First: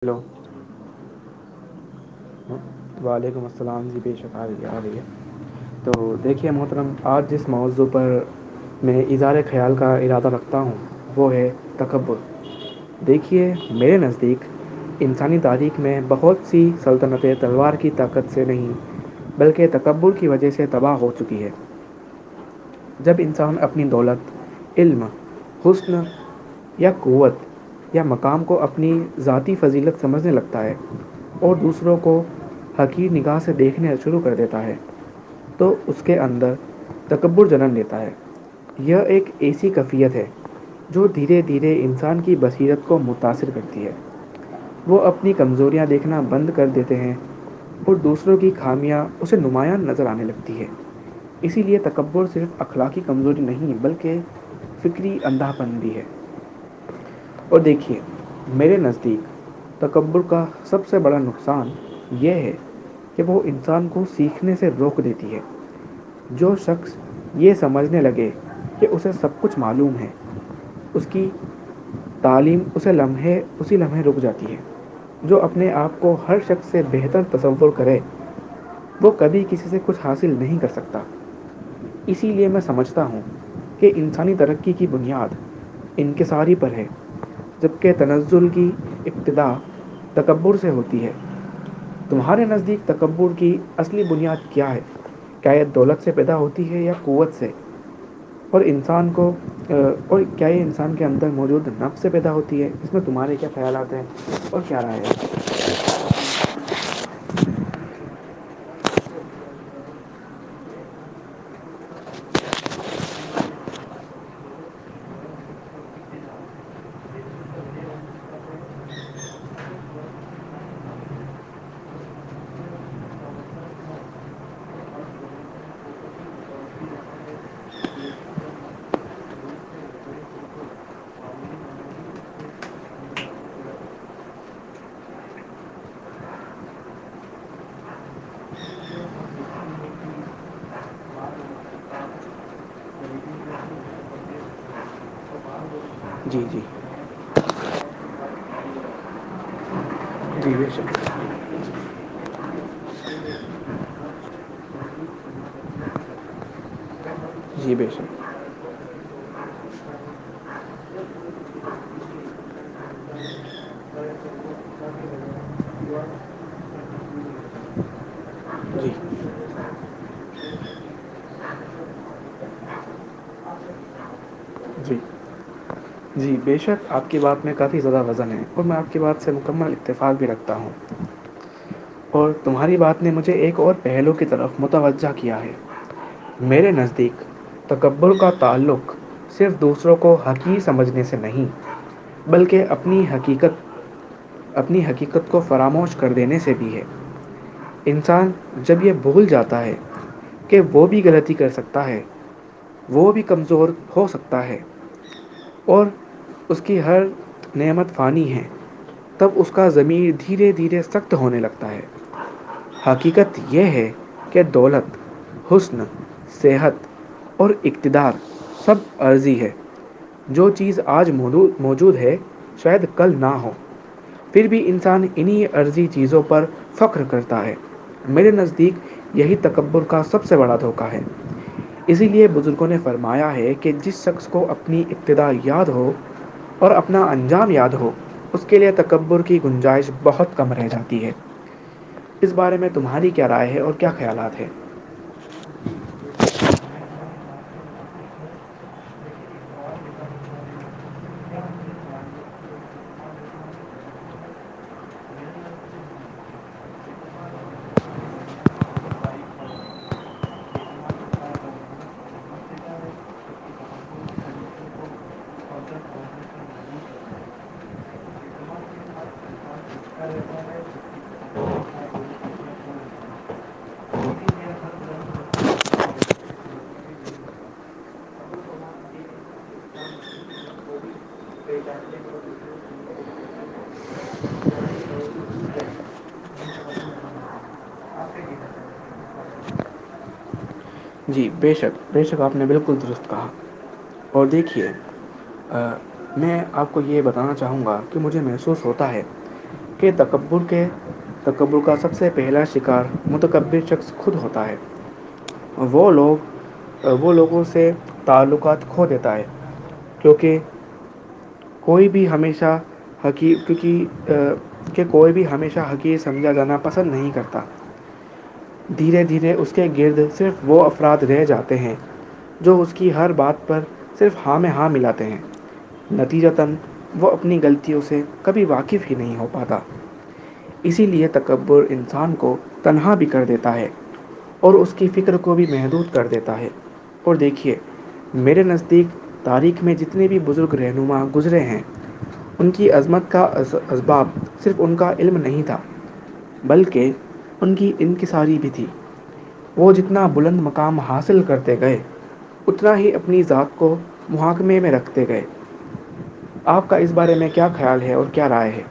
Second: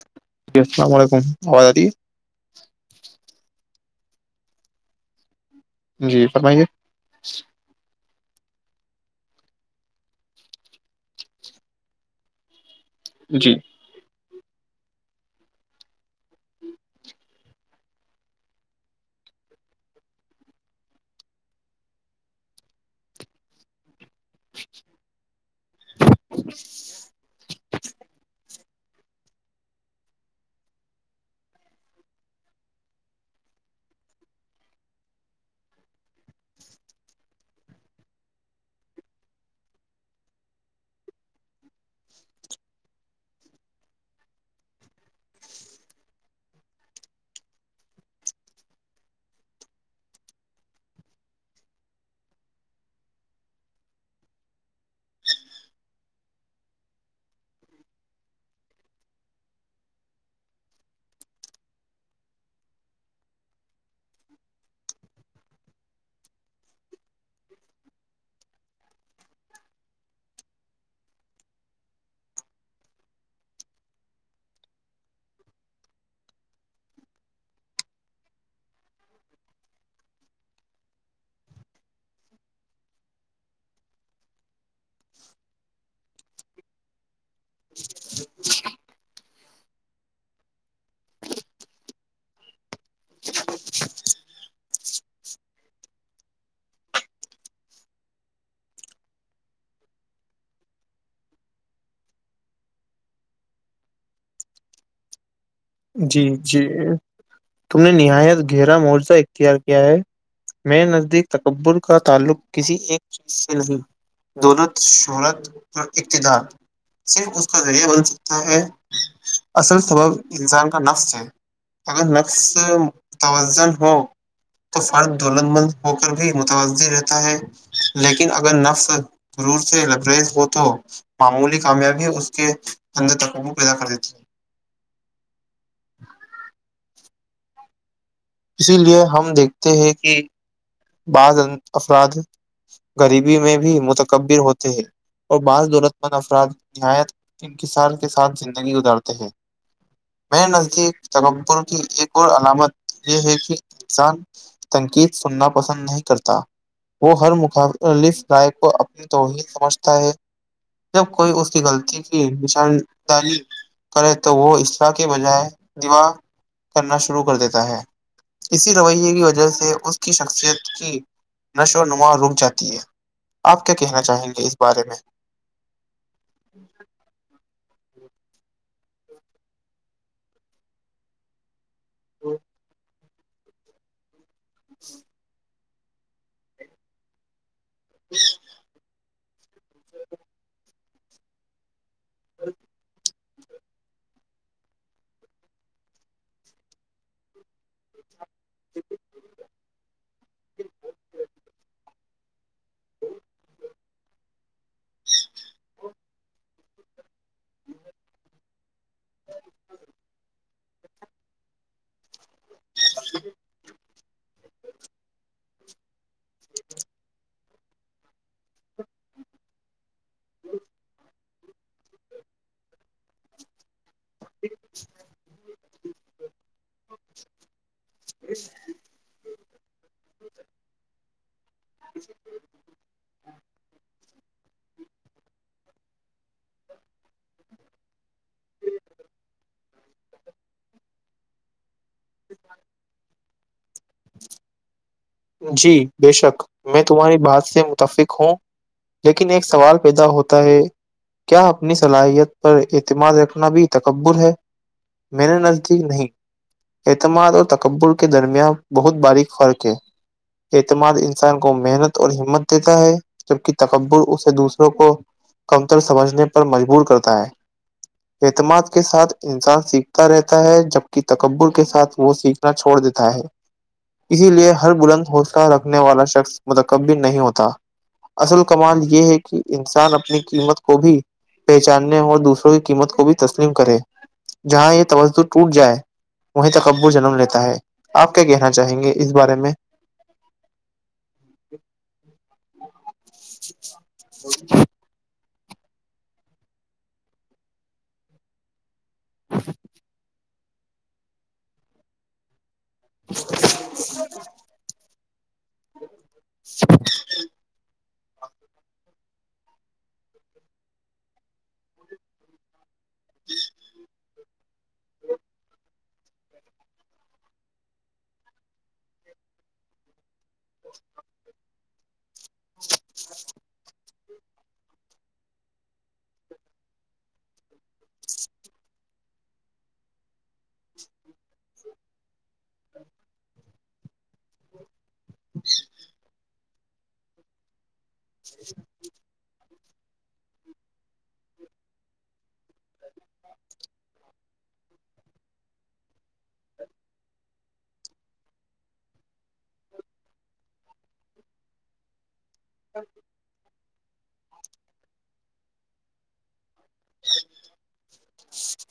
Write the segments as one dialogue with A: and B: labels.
A: hello
B: جی السلام علیکم آواز ارہی ہیں
A: وعلیکم السلام جی بے شک آرہی ہے ارہی ہے
B: ہے
A: تو
B: جی
A: دیکھیے
B: فرمائیے
A: محترم آج جس موضوع پر میں اظہار خیال کا ارادہ رکھتا ہوں وہ ہے تکبر دیکھیے
B: جی
A: میرے نزدیک انسانی تاریخ میں بہت سی سلطنتیں تلوار کی طاقت سے نہیں بلکہ تکبر کی وجہ سے تباہ ہو چکی ہے جب انسان اپنی دولت علم حسن یا قوت یا مقام کو اپنی ذاتی فضیلت سمجھنے لگتا ہے اور دوسروں کو حقیر نگاہ سے دیکھنا شروع کر دیتا ہے تو اس کے اندر تکبر جنم لیتا ہے یہ ایک ایسی کیفیت ہے جو دھیرے دھیرے انسان کی بصیرت کو متاثر کرتی ہے وہ اپنی کمزوریاں دیکھیں دیکھنا بند کر دیتے ہیں اور دوسروں کی خامیاں اسے نمایاں نظر آنے لگتی ہے اسی لے تکبر صرف اخلاقی کمزوری نہیں بلکہ فکری اندھا پن بھی ہے اور دیکھیے میرے نزدیک تکبر کا سب سے بڑا نقصان یہ ہے کہ وہ انسان کو سیکھنے سے روک دیتی ہے جو شخص یہ سمجھنے لگے کہ اسے سب کچھ معلوم ہے اس کی تعلیم اسے لمحے اسی لمحے رک جاتی ہے جو اپنے آپ کو ہر شخص سے بہتر تصور کرے وہ کبھی کسی سے کچھ حاصل نہیں کر سکتا اسی لے میں سمجھتا ہوں کہ انسانی ترقی کی بنیاد انکصاری پر ہے جبکہ تنزل کی ابتدا تکبر سے ہوتی ہے تمہارے نزدیک تکبر کی اصلی بنیاد کیا ہے کیا یہ دولت سے پیدا ہوتی ہے یا قوت سے اور انسان کو اور کیا یہ انسان کے اندر موجود نفس سے پیدا ہوتی ہے اس میں تمہارے کیا خیالات ہیں اور کیا رائی ہے
B: جی جی تم نے نہایت گہرا معجزہ اختیار کیا ہے میرے نزدیک تکبر کا تعلق کسی ایک چیز سے نہیں دولت شہرت اور ابتدار صرف اس کا ذریعہ بن سکتا ہے اصل سبب انسان کا نفس ہے اگر نفس متوظن ہو تو فرد دولت مند ہو کر بھی متوازہ رہتا ہے لیکن اگر نفس گرور سے لبریز ہو تو معمولی کامیابی اس کے اندر تکبر پیدا کر دیتی ہے [inaudible] اسی لیے ہم دیکھتے ہیں کہ بعض افراد غریبی میں بھی متقبر ہوتے ہیں اور بعض دولت مند
A: جی
B: افراد
A: جی
B: نہایت انکسار کے ساتھ زندگی گزارتے ہیں میرے
A: جی بے
B: نزدیک
A: شک
B: تکبر کی ایک اور علامت یہ ہے کہ انسان تنقیت سننا پسند نہیں کرتا وہ ہر
A: جی بے
B: مخلف
A: شک
B: رائے کو اپنی توہین سمجھتا ہے جب کوئی اس کی غلطی کی نشان داہی کرے تو وہ اسصرا کے بجائے دیوا کرنا شروع کر دیتا ہے اسی
A: جی
B: رویے کی وجہ سے اس کی شک کی نشو و نما رک جاتی ہے آپ کیا کہنا چاہیں گے اس بارے میں
A: جی جی بےشک آپ کی بات میں کافی زیادہ وزن ہے اور میں آپ کی بات سے مکمل اتفاق بھی رکھتا ہوں اور تمہاری بات نے مجھے ایک اور پہلو کی طرف متوجہ کیا ہے میرے نزدیک تکبر کا تعلق [unintelligible] صرف دوسروں کو حقیق سمجھنے سے نہیں بلکہ اپنی حقیقت اپنی حقیقت کو فراموش کر دینے سے بھی ہے انسان جب یہ بھول جاتا ہے کہ وہ بھی غلطی کر سکتا ہے وہ بھی کمزور ہو سکتا ہے اور اس کی ہر نعمت فانی ہے تب اس کا زمین دھیرے دھیرے سخت ہونے لگتا ہے حقیقت یہ ہے کہ دولت حسن صحت اور اقتدار سب عرضی ہے جو چیز آج موجود ہے شاید کل نہ ہو پھر بھی انسان انہیں عرضی چیزوں پر فخر کرتا ہے میرے نزدیک یہی تکبر کا سب سے بڑا دھوکا ہے اسی لیے بزرگوں نے فرمایا ہے کہ جس شخص کو اپنی ابتدا یاد ہو اور اپنا انجام یاد ہو اس کے لئے تکبر کی گنجائش بہت کم رہ جاتی ہے اس بارے میں تمہاری کیا رائے ہے اور کیا خیالات ہیں
B: جی بے شک میں تمہاری بات سے متفق ہوں لیکن ایک سوال پیدا ہوتا ہے کیا اپنی صلاحیت پر اعتماد رکھنا بھی تکبر ہے میرے نز چ نہیں [unintelligible] اعتماد اور تکبر کے درمیان بہت باریک فرق ہے اعتماد انسان کو محنت اور ہمت دیتا ہے جبک تکبر اسے دوسروں کو کمتر سمجھنے پر مجبور کرتا ہے اعتماد کے ساتھ انسان سیکھتا رہتا ہے جبک تکبل کے ساتھ وہ سیکھ چھوڑ دیتا ہے اسی لیے ہر بلند حوصلہ رکھنے والا شخص متقب بھی نہیں ہوتا اصل کمال یہ ہے کہ انسان اپنی قیمت کو بھی پہچاننے اور دوسروں کی قیمت کو بھی تسلیم کرے جہاں یہ توجہ ٹوٹ جائے وہیں تکبر جنم لیتا ہے آپ کیا کہنا چاہیں گے اس بارے میں
A: جی بے شک بے شک آپ نے بالکل درست کہا اور دیکھیے میں آپ کو یہ بتانا چاہوں گا کہ مجھے محسوس ہوتا ہے کہ تک تبر کے تکبر کا سب سے پہلا شکار متکبر شخص خود ہوتا ہے وہ لوگ وہ لوگوں سے تعلقات کھو دیتا ہے کیونکہ کوئی بھی ہمیشہ حقیق کیونکہ کہ کوئی بھی ہمیشہ حقیق سمجھا جانا پسند نہیں کرتا دھیرے دھیرے اس کے گرد صرف وہ افراد رہ جاتے ہیں جو اس کی ہر بات پر صرف ہاں میں ہاں ملاتے ہیں نتیجہ تن وہ اپنی غلطیوں سے کبھی واقف ہی نہیں ہو پاتا اسی لے تکبر انسان کو تنہا بھی کر دیتا ہے اور اس کی فکر کو بھی محدود کر دیتا ہے اور دیکھیے میرے نزدیک تاریخ میں جتنے بھی بزرگ رہنما گزرے ہیں ان کی عظمت کا اسباب صرف ان کا علم نہیں تھا بلکہ ان کی انکصاری بھی تھی وہ جتنے اپنا بلند مقام حاصل کرتے گئے اتنا ہی اپنی ذات کو محاکمے میں رکھتے گئے آپ کا اس بارے میں کیا خیال ہے اور کیا رائے ہے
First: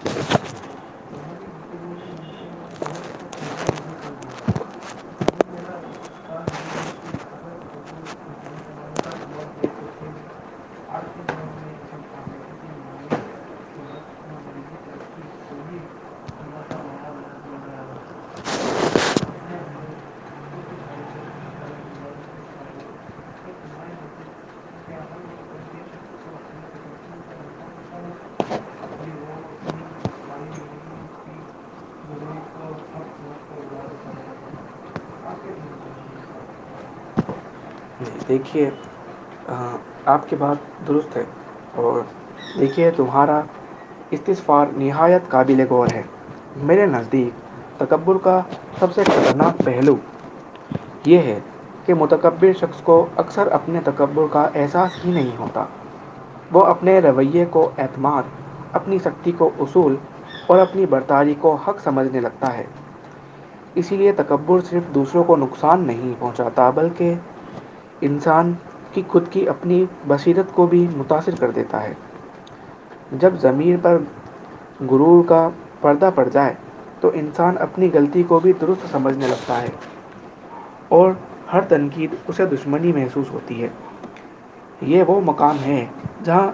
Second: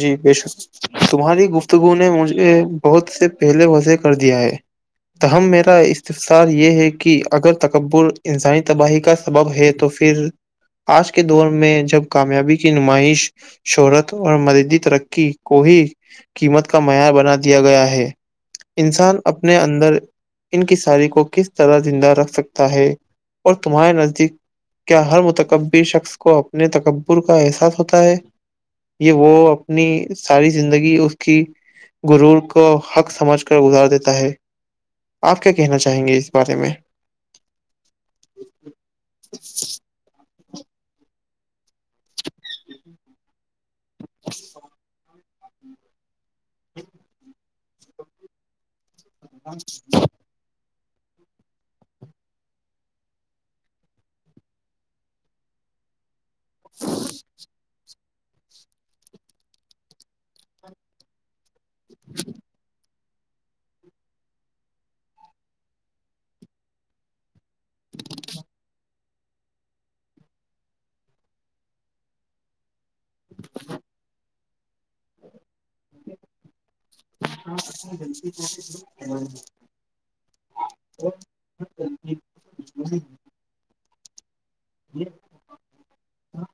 B: جی بے شک تمہاری گفتگو نے مجھے بہت سے پہلے وضعح کر دیا ہے تاہم میرا استفصار یہ ہے کہ اگر تکبر انسانی تباہی کا سبب ہے تو پھر آج کے دور میں جب کامیابی کی نمائش شہرت اور اور مدیدی ترقی کو ہی قیمت کا معیار بنا دیا گیا ہے انسان اپنے اندر ان کی ساری کو کس طرح زندہ رکھ سکتا ہے اور تمہارے نزدیک کیا ہر متکب شخص کو اپنے تکبر کا احساس ہوتا ہے یہ وہ اپنی ساری زندگی اس کی گرور کو حق سمجھ کر گزار دیتا ہے آپ کیا کہنا چاہیں گے اس بارے میں
A: دیکھیے آپ کے بات درست ہے اور دیکھیے تمہارا استصفار نہایت قابل غور ہے میرے نزدیک تکبر کا سب سے خطرناک پہلو یہ ہے کہ متقبل شخص کو اکثر اپنے تکبر کا احساس ہی نہیں ہوتا وہ اپنے رویے کو اعتماد اپنی سختی کو اصول اور اپنی برتاری کو حق سمجھنے لگتا ہے اسی لیے تکبر صرف دوسروں کو نقصان نہیں پہنچاتا بلکہ انسان کی خود کی اپنی بصیرت کو بھی متاثر کر دیتا ہے جب زمین پر رور کا پردہ پڑ جائے تو انسان اپنی غلطی کو بھی درست سمجھنے لگتا ہے اور ہر تنقید اسے دشمن محسوس ہوتی ہے یہ وہ مقام ہے جہاں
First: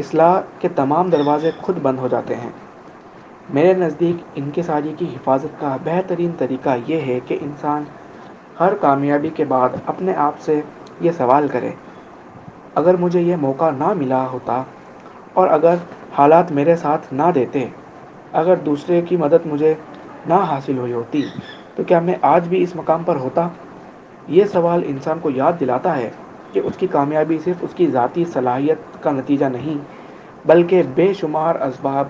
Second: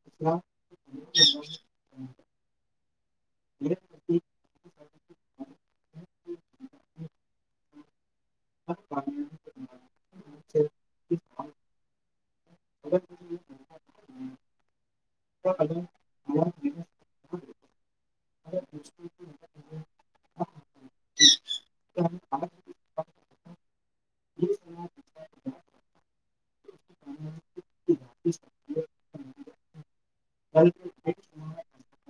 A: اصلاح کہ تمام دروازے خود بند ہو جاتے ہیں میرے نزدیک انک ساری کی حفاظت کا بہترین طریقہ یہ ہے کہ انسان ہر کامیابی کے بعد اپنے آپ سے یہ سوال کریں اگر مجھے یہ موقع نہ ملا ہوتا اور
B: جی
A: اگر حالات میرے ساتھ نہ دیتے اگر دوسرے کی مدد مجھے نہ حاصل ہوئی ہوتی تو کیا میں آج بھی اس مقام پر ہوتا یہ سوال انسان کو یاد دلاتا ہے کہ اس کی کامیابی صرف اس کی ذاتی صلاحیت کا نتیجہ نہیں بلکہ بے شمار اسباب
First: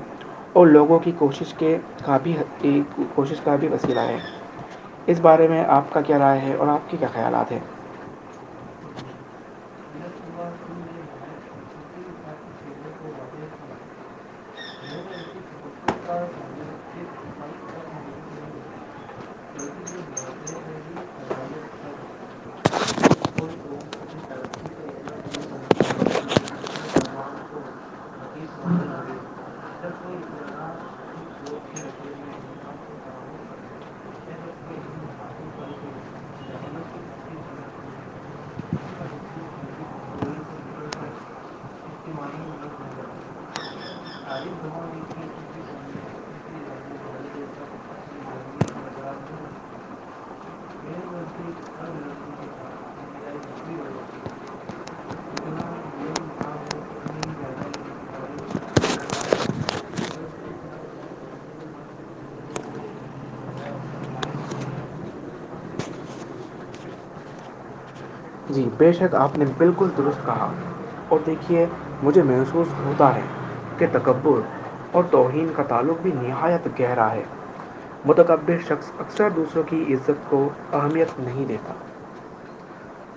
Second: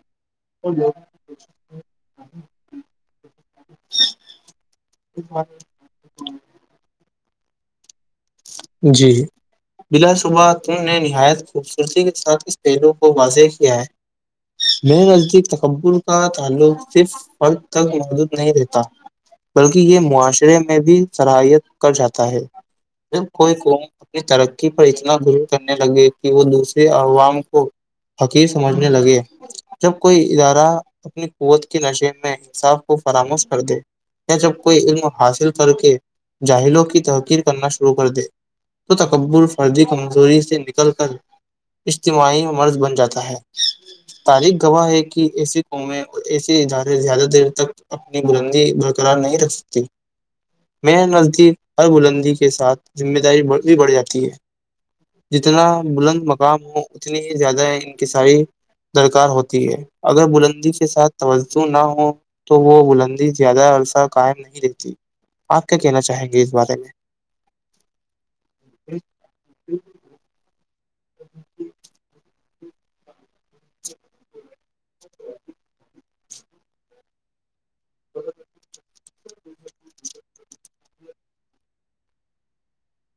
A: اور لوگوں کی کوشش کے کا بھی کوشش کا بھی وسیلہ ہے اس بارے میں آپ کا کیا رائے ہے اور آپ کے کیا خیالات ہیں
B: جی بلا صبح تم نے نہایت خوبصورتی کے ساتھ اس پہلو کو واضح کیا ہے میں نزدیک تکبر کا تعلق صرف فرد تک موجود نہیں رہتا بلکہ یہ معاشرے میں بھی صلاحیت کر جاتا ہے ج کوئی قوم اپنی ترقی پر اتنا ور کرنے لگے کہ وہ دوسرے عوام کو فقیر سمجھنے لگے جب کوئی ادارہ اپنی قوت کی نشے میں انصاف کو فراموش کر دے جب کوئی علم حاصل کر کے جاہلوں کی تحقیر کرناع کر دے تو تکبر فرضی کمزوری سے نکل کر اجتماعی مرض بن جاتا ہے تاریخ گواہ ہے کہ ایسی قومیں اور ایسے ادارے زیادہ دیر تک اپنی بلندی برقرار نہیں رکھ سکتی میں نزدیک ہر بلندی کے ساتھ ذمہ داری بھی بڑھ جاتی ہے جتنا بلند مقام ہو اتنی ہی زیادہ انقسائی درکار ہوتی ہے اگر بلندی کے ساتھ توجہ نہ ہ تو وہ بلندی زیادہ عرصہ قائم نہیں رہتی آپ کیا کہنا چاہیں گے اس بارے میں
A: جی بے شک آپ نے بالکل درست کہا اور دیکھیے مجھے محسوس ہوتا ہے کہ تکبر اور توہین کا تعلق بھی نہایت گہرا ہے متقبل شخص اکثر دوسروں کی عزت کو اہمیت نہیں دیتا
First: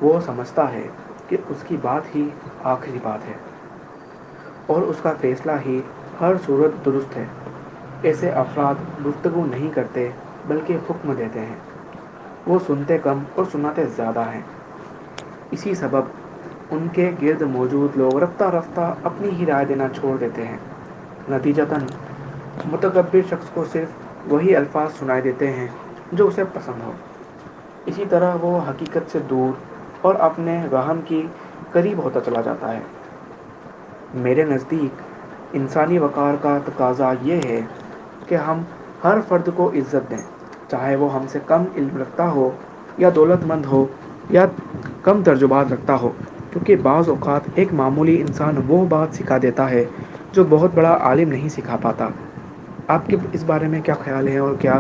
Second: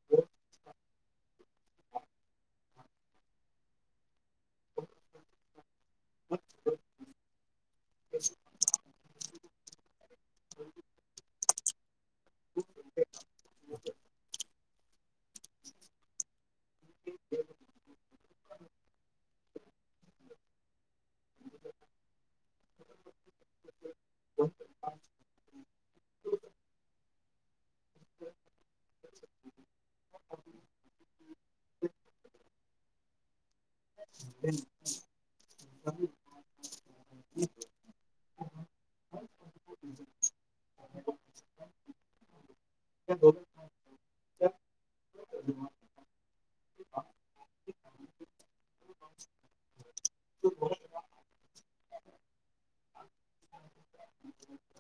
A: وہ سمجھتا ہے کہ اس کی بات ہی آخری بات ہے اور اس کا فیصلہ ہی ہر صورت درست ہے ایسے افراد درست گفتگو نہیں کرتے بلکہ حکم دیتے ہیں وہ سنتے کم اور سناتے زیادہ ہیں اسی سبب ان کے گرد موجود لوگ رفتہ رفتہ اپنی ہی رائے دینا چھوڑ دیتے ہیں نتیجہ ت نہیں متقبر شخص کو صرف وہی الفاظ سنائی دیتے ہیں جو اسے پسند ہو اسی طرح وہ حقیقت سے دور اور اپنے راہن کی قریب ہوتا چلا جاتا ہے میرے نزدیک انسانی وقار کا تقاضا یہ ہے کہ ہم ہر فرد کو عزت دیں چاہے وہ ہم سے کم علم رکھتا ہو یا دولت مند ہو یا کم ترجبات رکھتا ہو کیونکہ بعض اوقات ایک معمولی انسان وہ بات سکھا دیتا ہے جو بہت بڑا عالم نہیں سکھا پاتا آپ کے اس بارے میں کیا خیال ہیں اور کیا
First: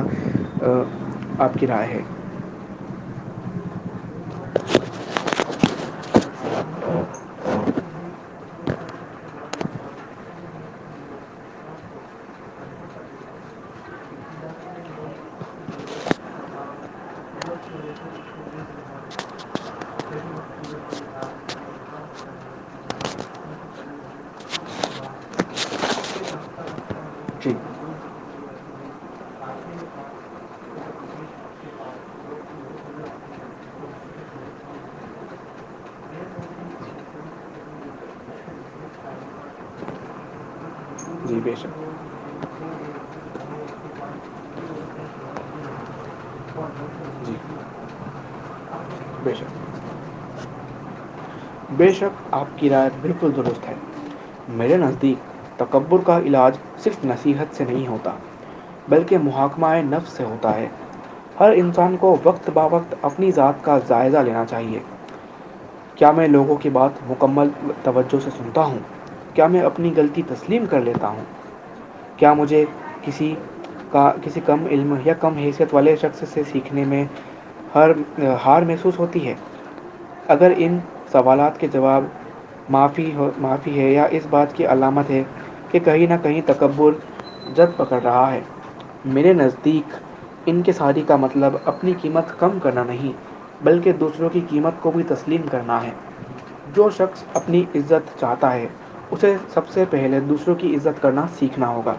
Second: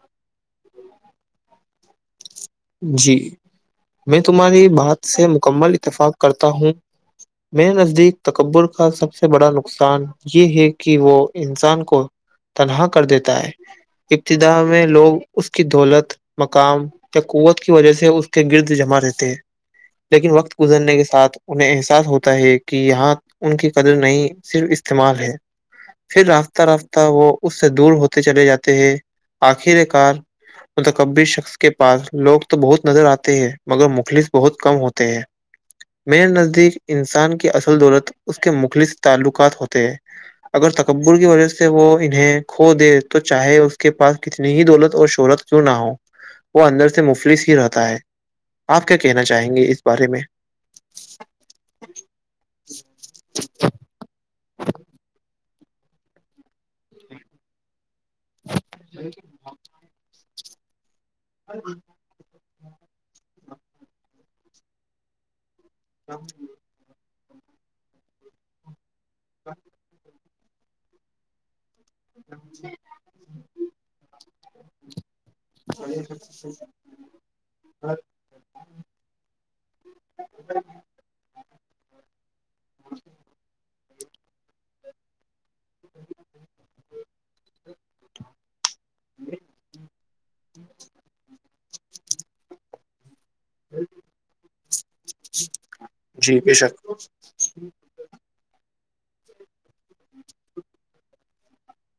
A: آپ کی رائے ہے
B: جی میں تمہاری بات سے مکمل اتفاق کرتا ہوں میں نزدیک تکبر کا سب سے بڑا نقصان یہ ہے کہ وہ انسان کو تنہا کر دیتا ہے ابتدا میں لوگ اس کی دولت مقام یا قوت کی وجہ سے اس کے گرد جمع رہتے ہیں لیکن وقت گزرنے کے ساتھ انہیں احساس ہوتا ہے کہ یہاں ان کی قدر نہیں صرف استعمال ہے پھر راستہ راستہ وہ
A: جی
B: اس سے دور ہوتے چلے جاتے ہیں آخر کار متقبر شخص کے پاس لوگ تو بہت نظر آتے ہیں مگر مخلص بہت کم ہوتے ہیں میرے نزدیک انسان کی اصل دولت اس کے مخلص تعلقات ہوتے ہیں اگر تکبر کی
A: جی
B: وجہ
A: بے
B: سے
A: شک
B: وہ انہیں کھو دے تو چاہے کے پاس کتنی ہی دولت اور شہرت کیوں نہ ہو وہ اندر سے
A: جی
B: مفلس ہی رہتا ہے آپ کیا کہنا
A: بے شک
B: چاہیں گے اس بارے میں
A: بے شک آپ کی رائے بالکل درست ہے میرے نزدیک تکبر کا علاج صرف نصیحت سے نہیں ہوتا بلکہ محاکہ مائع نف سے ہوتا ہے ہر انسان کے کو وقت ب وقت اپنی ذات کا جائزہ لینا چاہیے کیا میں لوگوں کو کی بات مکمل توجہ سے سنتا ہوں کیا میں اپنی غلطی تس تسلیم کر لیتا ہوں کیا مجھے کسی کا کسی کم علم یا کم حیثیت والے شخص سے سیکھنے میں ہر ہار محسوس ہوتی ہے اگر ان سوالات کے جواب ی معافی ہے یا اس بات کی علامت ہے کہ کہیں نہ کہیں تکبر جد پکڑ رہا ہے میرے نزدیک ان کے ساریی کا مطلب اپنی قیمت کم کرنا نہیں بلکہ دوسروں کی قیمت کو بھی تسلیم کرنا ہے
B: جی بے شک
A: جو شخص اپنی عزت چاہتا ہے اسے سب سے پہلے دوسروں کی عزت کرنا سیکھنا ہوگا